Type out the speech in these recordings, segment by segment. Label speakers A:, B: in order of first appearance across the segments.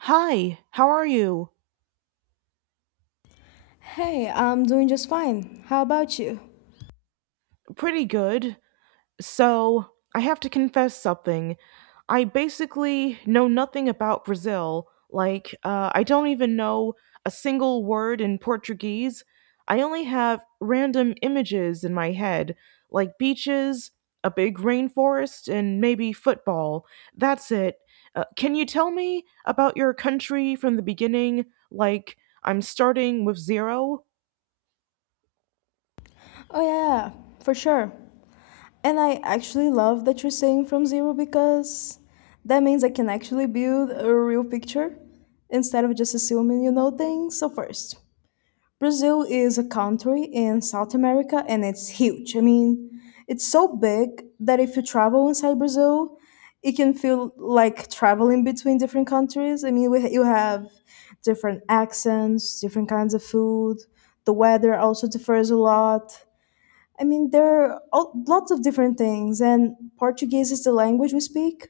A: Hi, how are you?
B: Hey, I'm doing just fine. How about you?
A: Pretty good. So, I have to confess something. I basically know nothing about Brazil. I don't even know a single word in Portuguese. I only have random images in my head, like beaches, a big rainforest, and maybe football. That's it. Can you tell me about your country from the beginning? Like, I'm starting with zero?
B: Oh, yeah, yeah, for sure. And I actually love that you're saying from zero because that means I can actually build a real picture instead of just assuming you know things. So, first. Brazil is a country in South America and it's huge. It's so big that if you travel inside Brazil, it can feel like traveling between different countries. You have different accents, different kinds of food. The weather also differs a lot. I mean, there lots of different things, and Portuguese is the language we speak,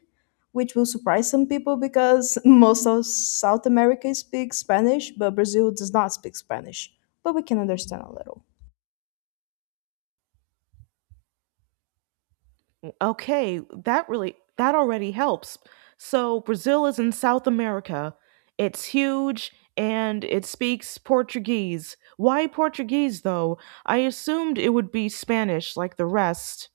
B: which will surprise some people because most of South America speaks Spanish, but Brazil does not speak Spanish. But we can understand a little.
A: Okay, that already helps. So Brazil is in South America. It's huge and it speaks Portuguese. Why Portuguese though? I assumed it would be Spanish like the rest.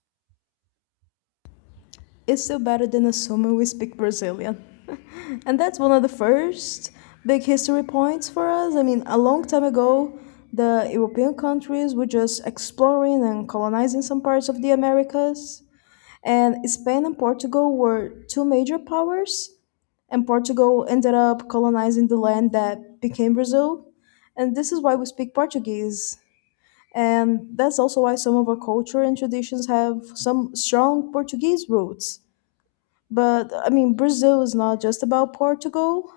B: It's still better than assuming we speak Brazilian. And that's one of the first big history points for us. I mean, a long time ago, the European countries were just exploring and colonizing some parts of the Americas. And Spain and Portugal were two major powers, and Portugal ended up colonizing the land that became Brazil. And this is why we speak Portuguese. And that's also why some of our culture and traditions have some strong Portuguese roots. But I mean, Brazil is not just about Portugal.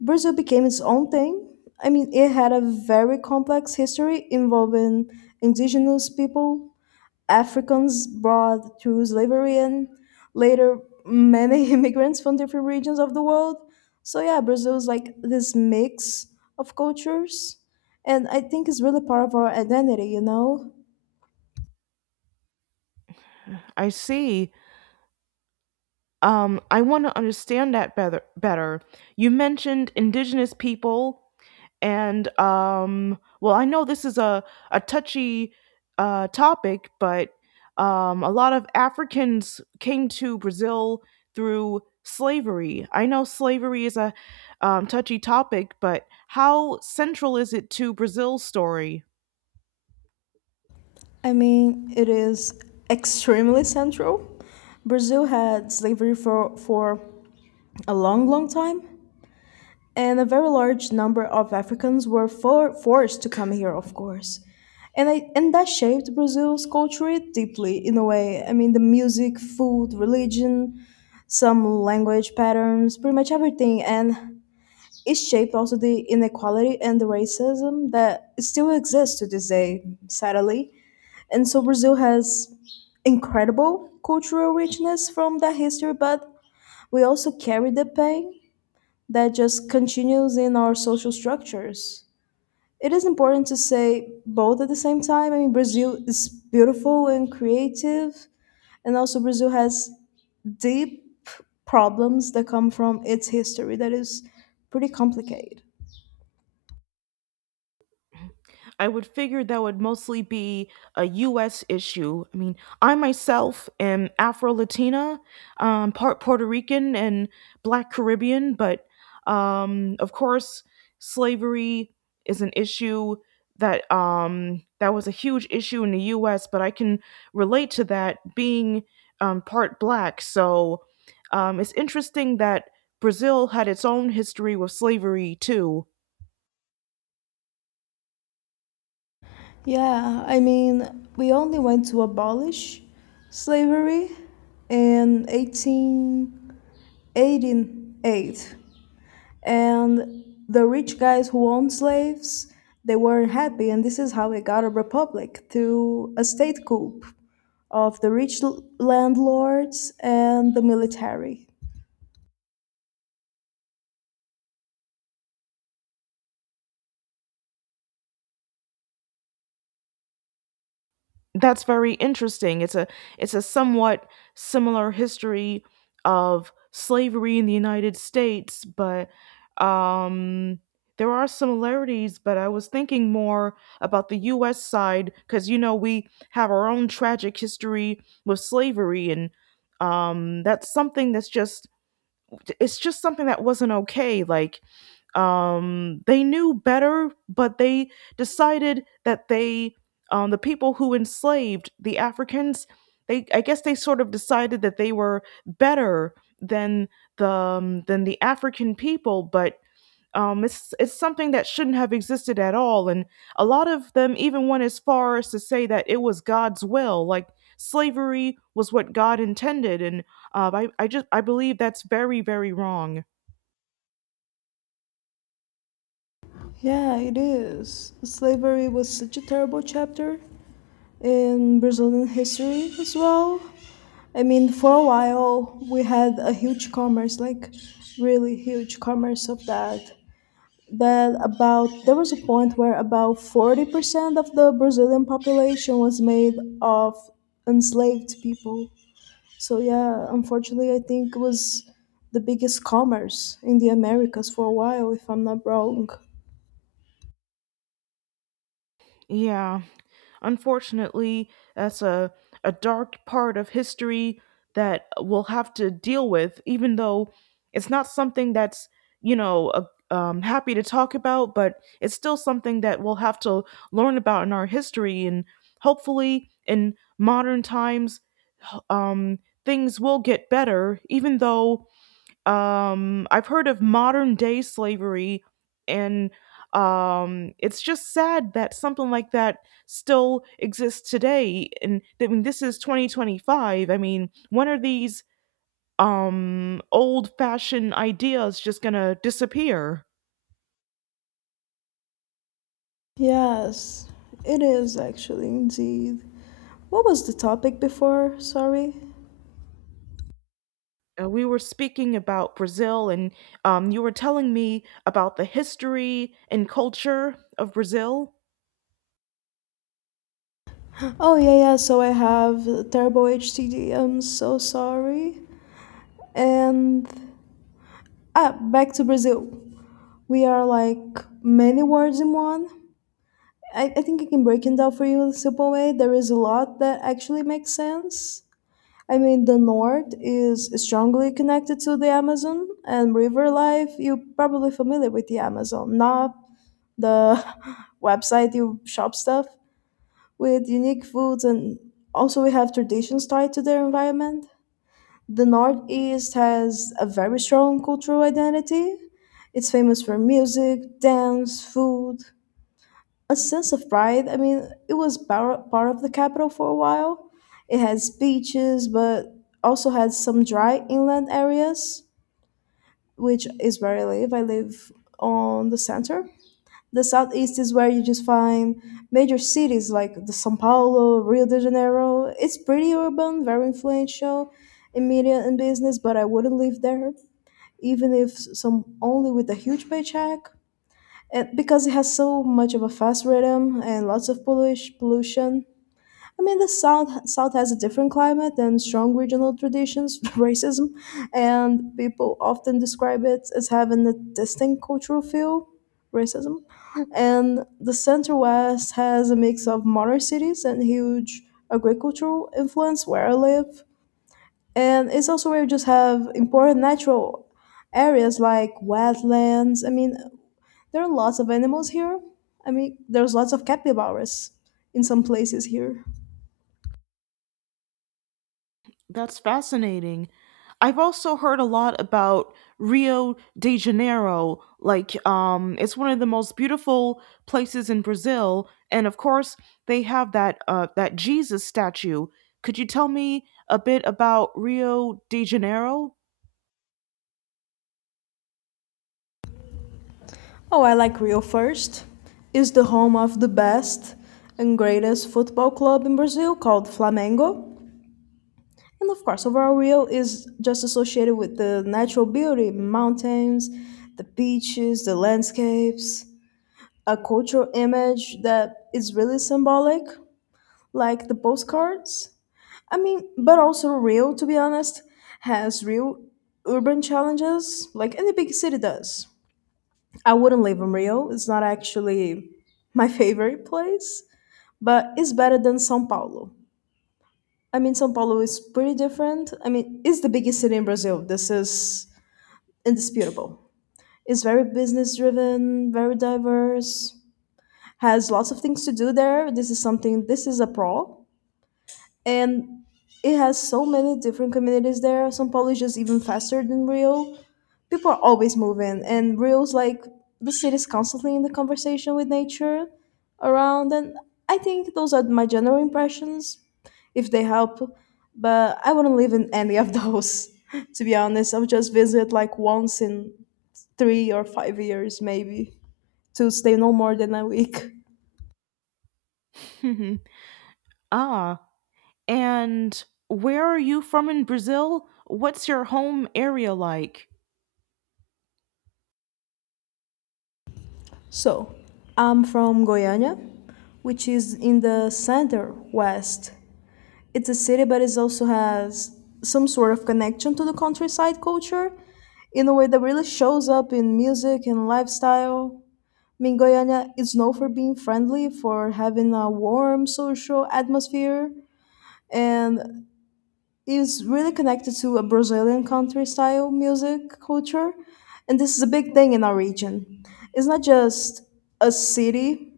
B: Brazil became its own thing. I mean, it had a very complex history involving indigenous people, Africans brought through slavery and later many immigrants from different regions of the world. So yeah, Brazil is like this mix of cultures and I think it's really part of our identity, you know?
A: I see. I want to understand that better. You mentioned indigenous people. And well, I know this is a touchy topic, but a lot of Africans came to Brazil through slavery. I know slavery is a touchy topic, but how central is it to Brazil's story?
B: I mean, it is extremely central. Brazil had slavery for a long, long time, and a very large number of Africans were forced to come here, of course. And that shaped Brazil's culture deeply in a way. I mean, the music, food, religion, some language patterns, pretty much everything. And it shaped also the inequality and the racism that still exists to this day, sadly. And so Brazil has incredible cultural richness from that history, but we also carry the pain that just continues in our social structures. It is important to say both at the same time. I mean, Brazil is beautiful and creative, and also Brazil has deep problems that come from its history that is pretty complicated.
A: I would figure that would mostly be a US issue. I mean, I myself am Afro Latina, part Puerto Rican and Black Caribbean, but of course, slavery is an issue that that was a huge issue in the US, but I can relate to that being part Black. So it's interesting that Brazil had its own history with slavery too.
B: Yeah, I mean, we only went to abolish slavery in 1888. And the rich guys who owned slaves, they weren't happy and this is how we got a republic through a state coup of the rich landlords and the military.
A: That's very interesting. It's a somewhat similar history of slavery in the United States, but um, there are similarities. But I was thinking more about the U.S. side because you know we have our own tragic history with slavery, and that's something that's just it's just something that wasn't okay. They knew better, but decided that they, the people who enslaved the Africans, they, I guess they sort of decided that they were better than than the African people, but. It's something that shouldn't have existed at all, and a lot of them even went as far as to say that it was God's will, like slavery was what God intended, and I believe that's very wrong.
B: Yeah, it is. Slavery was such a terrible chapter in Brazilian history as well. I mean, for a while we had a huge commerce, like really huge commerce of that that about There was a point where about 40% of the Brazilian population was made of enslaved people. So yeah, unfortunately I think it was the biggest commerce in the Americas for a while if I'm not wrong.
A: Yeah. Unfortunately, that's a dark part of history that we'll have to deal with, even though it's not something that's, you know, a, happy to talk about, but it's still something that we'll have to learn about in our history. And hopefully, in modern times, h- um, things will get better, even though I've heard of modern day slavery, and it's just sad that something like that still exists today. And I mean, this is 2025. I mean, when are these old fashioned ideas just going to disappear?
B: Yes, it is actually indeed. What was the topic before? Sorry.
A: We were speaking about Brazil, and you were telling me about the history and culture of Brazil.
B: Oh yeah, yeah. So I have terrible H T am so sorry. And ah, back to Brazil. We are like many words in one. I think I can break it down for you in a simple way. There is a lot that actually makes sense. I mean, the North is strongly connected to the Amazon and river life. You're probably familiar with the Amazon, not the website you shop stuff with, unique foods, and also we have traditions tied to their environment. The Northeast has a very strong cultural identity. It's famous for music, dance, food, a sense of pride. I mean, it was part of the capital for a while. It has beaches, but also has some dry inland areas, which is where I live. I live on the center. The southeast is where you just find major cities like the São Paulo, Rio de Janeiro. It's pretty urban, very influential in media and business, but I wouldn't live there, even if some only with a huge paycheck and because it has so much of a fast rhythm and lots of pollution. I mean, the South has a different climate and strong regional traditions, racism, and people often describe it as having a distinct cultural feel, racism. And the Center West has a mix of modern cities and huge agricultural influence where I live. And it's also where you just have important natural areas like wetlands. I mean, there are lots of animals here. I mean, there's lots of capybaras in some places here.
A: That's fascinating. I've also heard a lot about Rio de Janeiro. It's one of the most beautiful places in Brazil, and of course, they have that Jesus statue. Could you tell me a bit about Rio de Janeiro?
B: Oh, I like Rio first. It's the home of the best and greatest football club in Brazil called Flamengo. And of course, overall, Rio is just associated with the natural beauty, mountains, the beaches, the landscapes, a cultural image that is really symbolic, like the postcards. I mean, but also Rio, to be honest, has real urban challenges like any big city does. I wouldn't live in Rio, it's not actually my favorite place, but it's better than Sao Paulo. I mean, Sao Paulo is pretty different. I mean, it's the biggest city in Brazil. This is indisputable. It's very business driven, very diverse, has lots of things to do there. This is a pro. And it has so many different communities there. São Paulo is just even faster than Rio. People are always moving, and Rio's like the city's constantly in the conversation with nature around. And I think those are my general impressions, if they help. But I wouldn't live in any of those, to be honest. I'll just visit like once in 3 or 5 years, maybe, to stay no more than a week.
A: Ah, and where are you from in Brazil? What's your home area like?
B: So, I'm from Goiânia, which is in the center west. It's a city, but it also has some sort of connection to the countryside culture in a way that really shows up in music and lifestyle. I mean, Goiânia is known for being friendly, for having a warm social atmosphere, and is really connected to a Brazilian country style music culture. And this is a big thing in our region. It's not just a city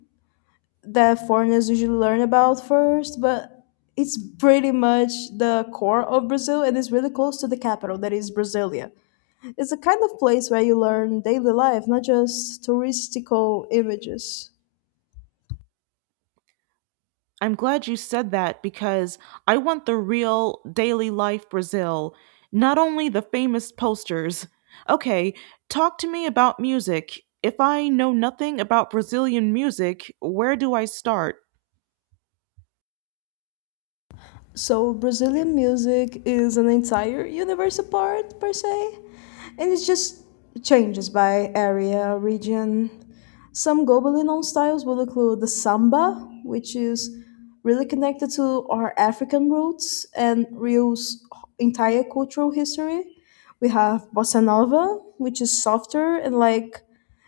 B: that foreigners usually learn about first, but it's pretty much the core of Brazil and it's really close to the capital, that is Brasilia. It's a kind of place where you learn daily life, not just touristical images.
A: I'm glad you said that because I want the real daily life Brazil, not only the famous posters. Okay, talk to me about music. If I know nothing about Brazilian music, where do I start?
B: So, Brazilian music is an entire universe apart, per se, and it just changes by area, region. Some globally known styles will include the samba, which is really connected to our African roots and Rio's entire cultural history. We have bossa nova, which is softer and like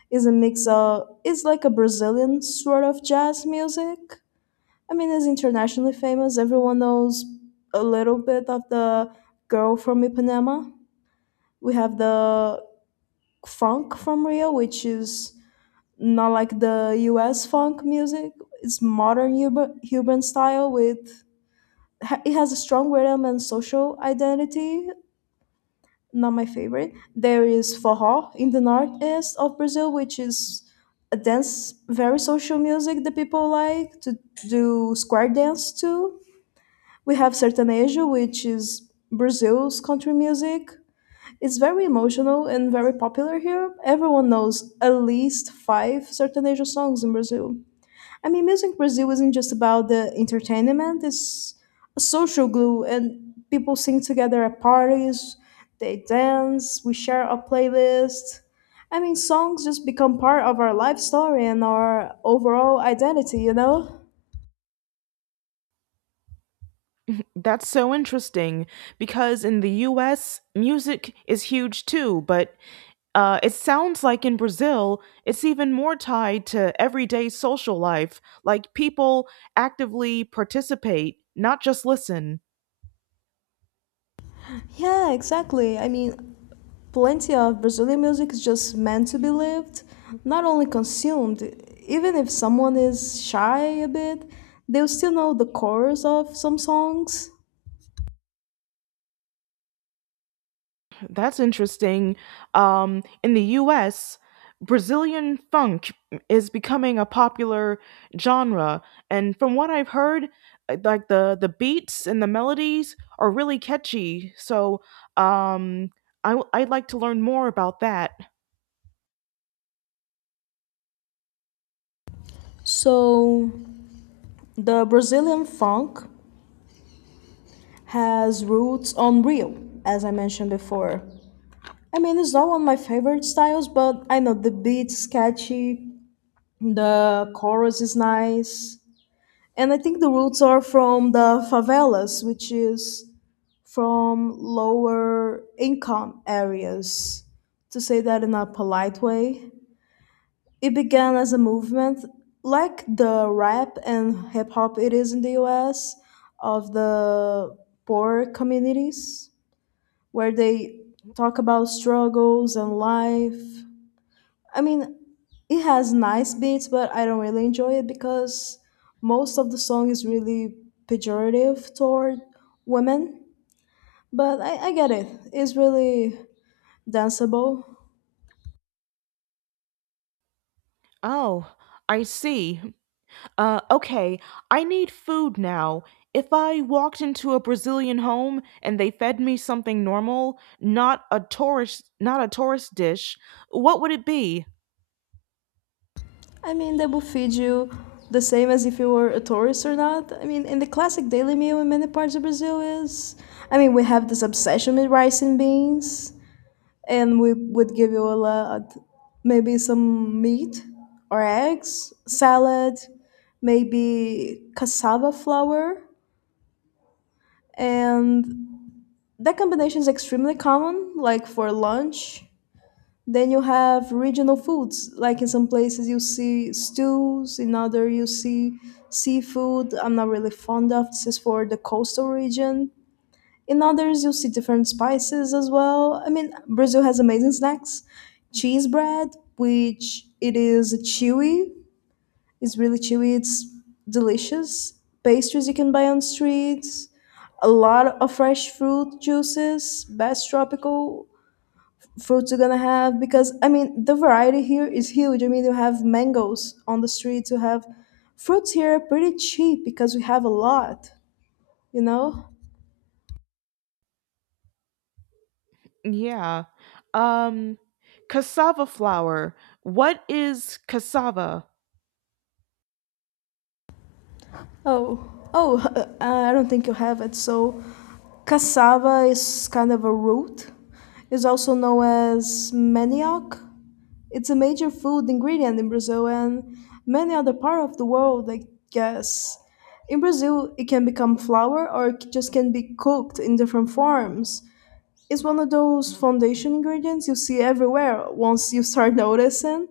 B: is a mix of is like a Brazilian sort of jazz music. I mean, it's internationally famous. Everyone knows a little bit of the girl from Ipanema. We have the funk from Rio, which is not like the US funk music. Urban style with it has a strong rhythm and social identity. Not my favorite. There is forró in the northeast of Brazil, which is a dance, very social music that people like to do square dance to. We have Sertanejo, which is Brazil's country music. It's very emotional and very popular here. Everyone knows at least five Sertanejo songs in Brazil. I mean, music in Brazil isn't just about the entertainment, it's a social glue, and people sing together at parties, they dance, we share a playlist. I mean, songs just become part of our life story and our overall identity, you know?
A: That's so interesting because in the US, music is huge too, but it sounds like in Brazil, it's even more tied to everyday social life. Like people actively participate, not just listen.
B: Yeah, exactly. I mean, plenty of Brazilian music is just meant to be lived, not only consumed. Even if someone is shy a bit, they'll still know the chorus of some songs.
A: That's interesting. In the US, Brazilian funk is becoming a popular genre, and from what I've heard, like the beats and the melodies are really catchy. So, um, I'd like to learn more about that.
B: So, the Brazilian funk has roots on Rio, as I mentioned before. I mean, it's not one of my favorite styles, but I know the beat's catchy, the chorus is nice, and I think the roots are from the favelas, which is from lower income areas, to say that in a polite way. It began as a movement like the rap and hip hop it is in the US, of the poor communities where they talk about struggles and life. I mean, it has nice beats, but I don't really enjoy it because most of the song is really pejorative toward women, but I get it. It's really danceable.
A: Oh, I see. Okay, I need food now. If I walked into a Brazilian home and they fed me something normal, not a tourist dish, what would it be?
B: I mean, they will feed you the same as if you were a tourist or not. I mean, in the classic daily meal in many parts of Brazil is. I mean, we have this obsession with rice and beans, and we would give you a lot, maybe some meat or eggs, salad, maybe cassava flour, and that combination is extremely common, like for lunch. Then you have regional foods, like in some places you see stews, in other you see seafood. I'm not really fond of this is for the coastal region. In others you see different spices as well. I mean, Brazil has amazing snacks. Cheese bread, which it is chewy, it's really chewy, it's delicious. Pastries you can buy on streets, a lot of fresh fruit juices, best tropical fruits you're gonna have. Because I mean the variety here is huge. I mean, you have mangoes on the streets, you have fruits here are pretty cheap because we have a lot, you know
A: Yeah. Um, cassava flour. What is cassava?
B: oh. I don't think you have it. So cassava is kind of a root. It's also known as manioc. It's a major food ingredient in Brazil and many other part of the world, I guess. In Brazil, it can become flour or it just can be cooked in different forms. It's one of those foundation ingredients you see everywhere once you start noticing.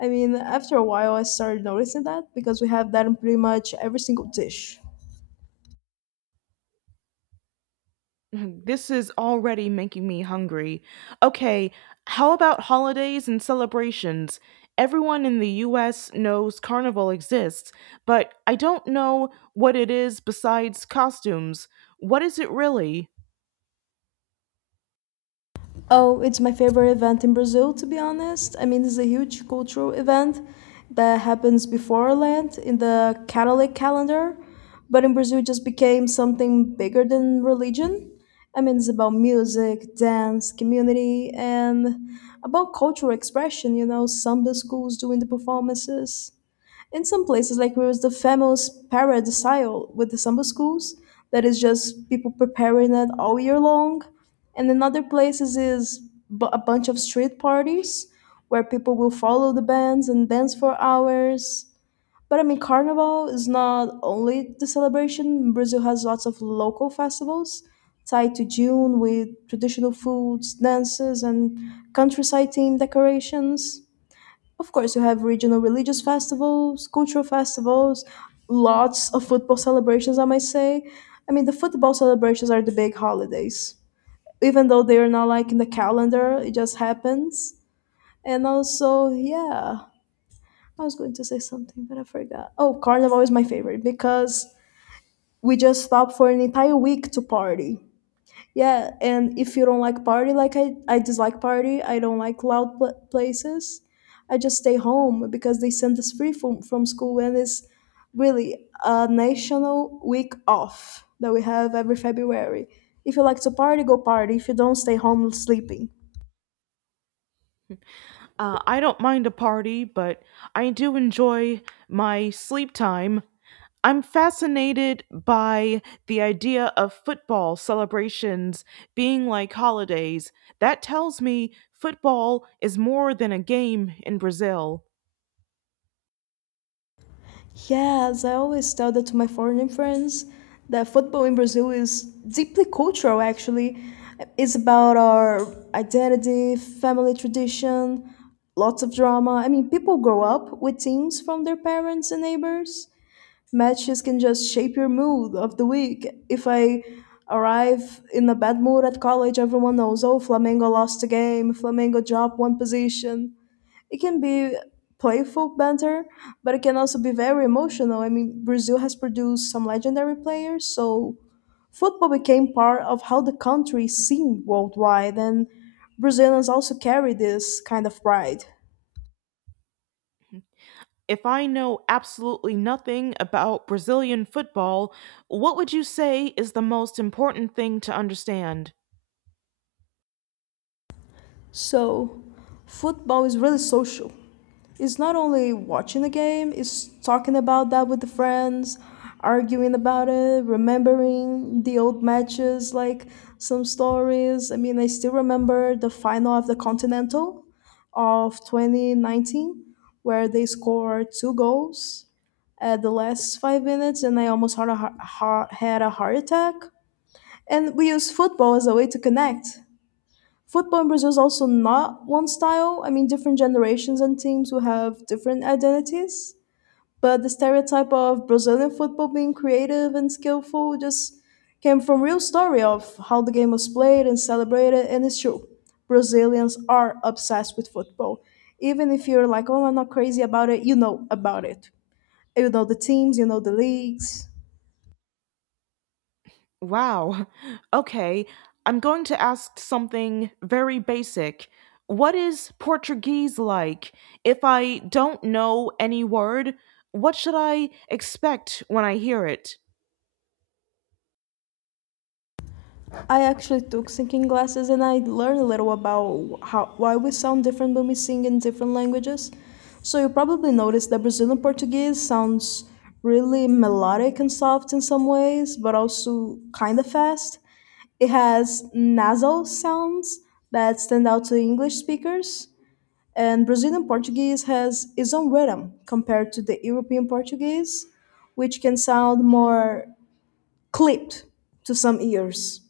B: I mean, after a while, I started noticing that because we have that in pretty much every single dish.
A: Mhm. This is already making me hungry. Okay, how about holidays and celebrations? Everyone in the US knows Carnival exists, but I don't know what it is besides costumes. What is it really?
B: Oh, it's my favorite event in Brazil, to be honest. I mean, it's a huge cultural event that happens before Lent in the Catholic calendar, but in Brazil it just became something bigger than religion. I mean, it's about music, dance, community, and about cultural expression, you know, samba schools doing the performances. In some places, like where was the famous parade style with the samba schools, that is just people preparing it all year long. And in other places is a bunch of street parties where people will follow the bands and dance for hours. But I mean, Carnival is not only the celebration. Brazil has lots of local festivals tied to June with traditional foods, dances, and countryside themed decorations. Of course, you have regional religious festivals, cultural festivals, lots of football celebrations, I might say. I mean, the football celebrations are the big holidays. Even though they are not like in the calendar, it just happens. And also, yeah, I was going to say something, but I forgot. Oh, Carnival is my favorite because we just stop for an entire week to party. Yeah, and if you don't like party, like I dislike party, I don't like loud places, I just stay home because they send us free from school and it's really a national week off that we have every February. If you like to party, go party. If you don't, stay home sleeping.
A: I don't mind a party, but I do enjoy my sleep time. I'm fascinated by the idea of football celebrations being like holidays. That tells me football is more than a game in Brazil.
B: Yes, I always tell that to my foreign friends that football in Brazil is deeply cultural, actually. It's about our identity, family tradition, lots of drama. I mean, people grow up with teams from their parents and neighbors. Matches can just shape your mood of the week. If I arrive in a bad mood at college, everyone knows, oh, Flamengo lost a game, Flamengo dropped one position. It can be playful banter, but it can also be very emotional. I mean, Brazil has produced some legendary players, so football became part of how the country is seen worldwide, and Brazilians also carry this kind of pride.
A: If I know absolutely nothing about Brazilian football, what would you say is the most important thing to understand?
B: So, football is really social. It's not only watching the game, it's talking about that with the friends, arguing about it, remembering the old matches, like some stories. I mean, I still remember the final of the Continental of 2019, where they scored two goals at the last 5 minutes, and I almost had a heart attack. And we use football as a way to connect. Football in Brazil is also not one style. I mean, different generations and teams will have different identities. But the stereotype of Brazilian football being creative and skillful just came from real story of how the game was played and celebrated, and it's true. Brazilians are obsessed with football. Even if you're like, oh, I'm not crazy about it, you know about it. You know the teams, you know the leagues.
A: Wow. Okay, I'm going to ask something very basic. What is Portuguese like? If I don't know any word, what should I expect when I hear it?
B: I actually took singing classes and I learned a little about how why we sound different when we sing in different languages. So you probably noticed that Brazilian Portuguese sounds really melodic and soft in some ways, but also kind of fast. It has nasal sounds that stand out to English speakers, and Brazilian Portuguese has its own rhythm compared to the European Portuguese, which can sound more clipped to some ears.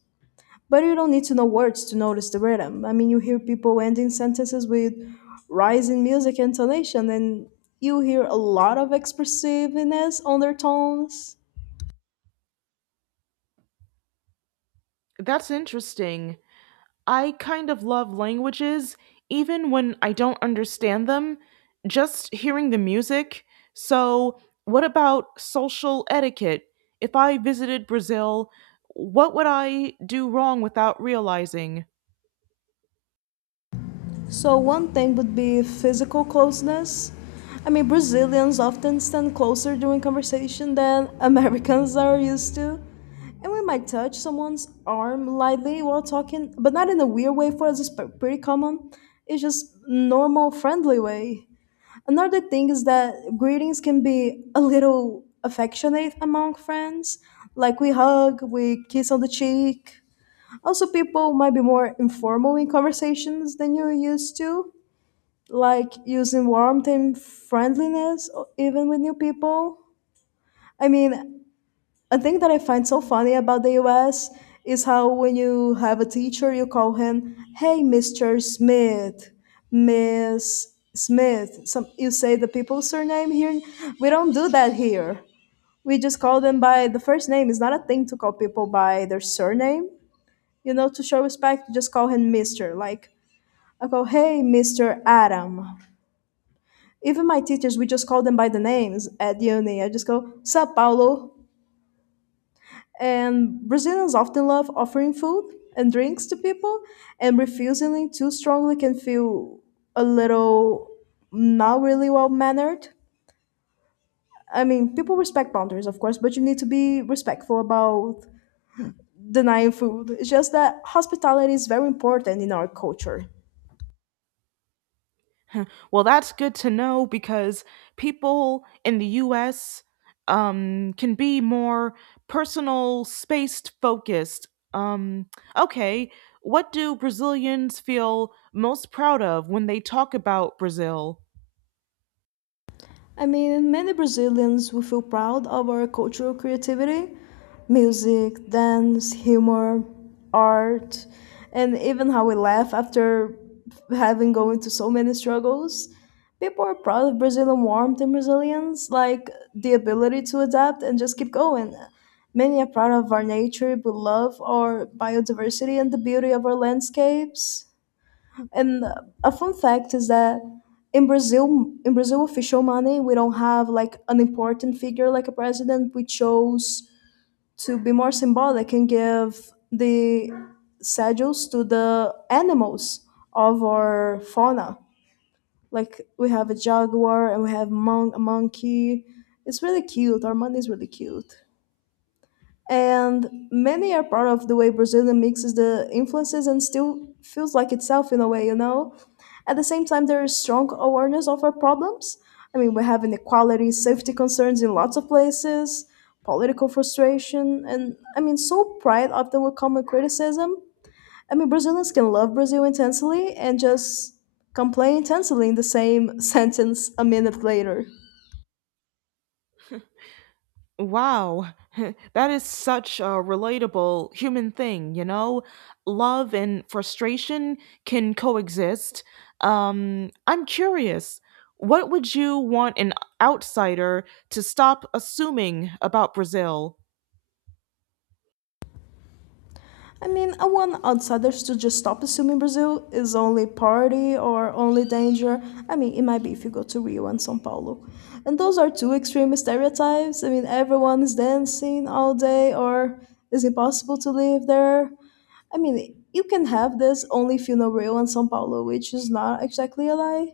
B: But you don't need to know words to notice the rhythm. I mean, you hear people ending sentences with rising music intonation, and you hear a lot of expressiveness on their tones.
A: That's interesting. I kind of love languages, even when I don't understand them, just hearing the music. So, what about social etiquette? If I visited Brazil, what would I do wrong without realizing?
B: So, one thing would be physical closeness. I mean, Brazilians often stand closer during conversation than Americans are used to. And we might touch someone's arm lightly while talking, but not in a weird way. For us, it's pretty common. It's just normal, friendly way. Another thing is that greetings can be a little affectionate among friends. Like we hug, we kiss on the cheek. Also, people might be more informal in conversations than you're used to, like using warmth and friendliness, even with new people. I mean, a thing that I find so funny about the US is how when you have a teacher, you call him, "Hey, Mr. Smith, Miss Smith." Some you say the people's surname here. We don't do that here. We just call them by the first name. It's not a thing to call people by their surname. You know, to show respect, you just call him Mr. Like I go, "Hey, Mr. Adam." Even my teachers, we just call them by the names at uni. I just go, "Sup, Paulo?" And Brazilians often love offering food and drinks to people, and refusing it too strongly can feel a little not really well mannered. I mean, people respect boundaries, of course, but you need to be respectful about denying food. It's just that hospitality is very important in our culture.
A: Well, that's good to know because people in the US can be more personal, spaced focused. Um, okay, what do Brazilians feel most proud of when they talk about Brazil?
B: I mean, many Brazilians will feel proud of our cultural creativity, music, dance, humor, art, and even how we laugh after having gone through so many struggles. People are proud of Brazilian warmth and resilience, like the ability to adapt and just keep going. Many are proud of our nature, we love our biodiversity and the beauty of our landscapes. And a fun fact is that in Brazil, in Brazil official money, we don't have like an important figure like a president. We chose to be more symbolic and give the schedules to the animals of our fauna. Like we have a jaguar and we have a monkey. It's really cute. Our money is really cute, and many are proud of the way Brazilian mixes the influences and still feels like itself in a way, you know. At the same time, there is strong awareness of our problems. I mean, we have inequality, safety concerns in lots of places, political frustration, and I mean, so pride often will come with criticism. I mean, Brazilians can love Brazil intensely and just complain intensely in the same sentence a minute later.
A: Wow, that is such a relatable human thing, you know? Love and frustration can coexist. I'm curious, what would you want an outsider to stop assuming about Brazil?
B: I mean, I want outsiders to just stop assuming Brazil is only party or only danger. I mean, it might be if you go to Rio and São Paulo. And those are two extreme stereotypes. I mean, everyone is dancing all day or it's impossible to live there. I mean, you can have this only if you know Rio and São Paulo, which is not exactly a lie.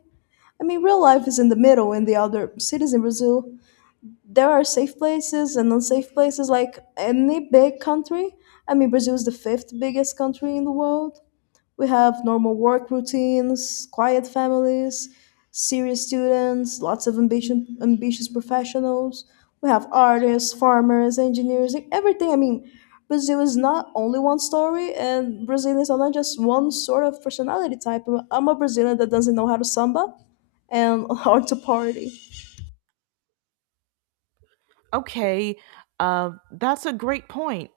B: I mean, real life is in the middle in the other cities in Brazil. There are safe places and unsafe places like any big country. I mean, Brazil is the fifth biggest country in the world. We have normal work routines, quiet families, serious students, lots of ambition, ambitious professionals. We have artists, farmers, engineers, like everything. I mean, Brazil is not only one story and Brazilians are not just one sort of personality type. I'm a Brazilian that doesn't know how to samba and how to party.
A: Okay, that's a great point.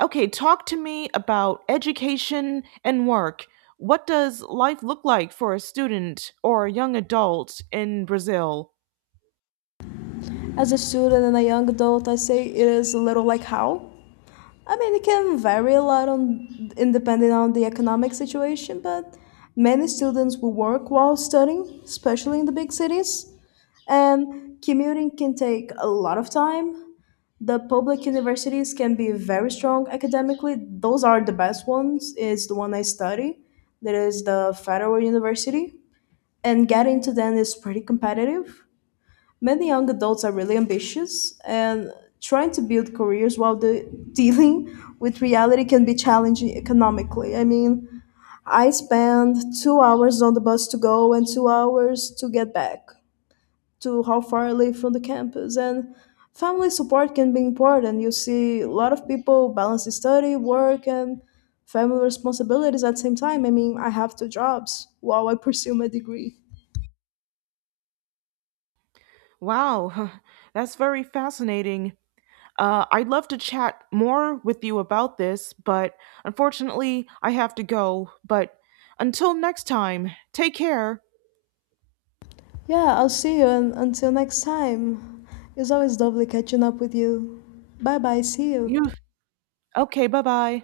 A: Okay, talk to me about education and work. What does life look like for a student or a young adult in Brazil?
B: As a student and a young adult, I say it is a little like how. I mean, it can vary a lot on, in depending on the economic situation, but many students will work while studying, especially in the big cities. And commuting can take a lot of time. The public universities can be very strong academically. Those are the best ones. Is the one I study. There is the Federal University, and getting to them is pretty competitive. Many young adults are really ambitious and trying to build careers while the dealing with reality can be challenging economically. I mean, I spend 2 hours on the bus to go and 2 hours to get back to how far I live from the campus. And family support can be important. You see a lot of people balance study, work, and family responsibilities at the same time. I mean, I have two jobs while I pursue my degree.
A: Wow, that's very fascinating. I'd love to chat more with you about this, but unfortunately, I have to go. But until next time, take care.
B: Yeah, I'll see you and until next time. It's always lovely catching up with you. Bye bye, see you.
A: You okay? Bye bye.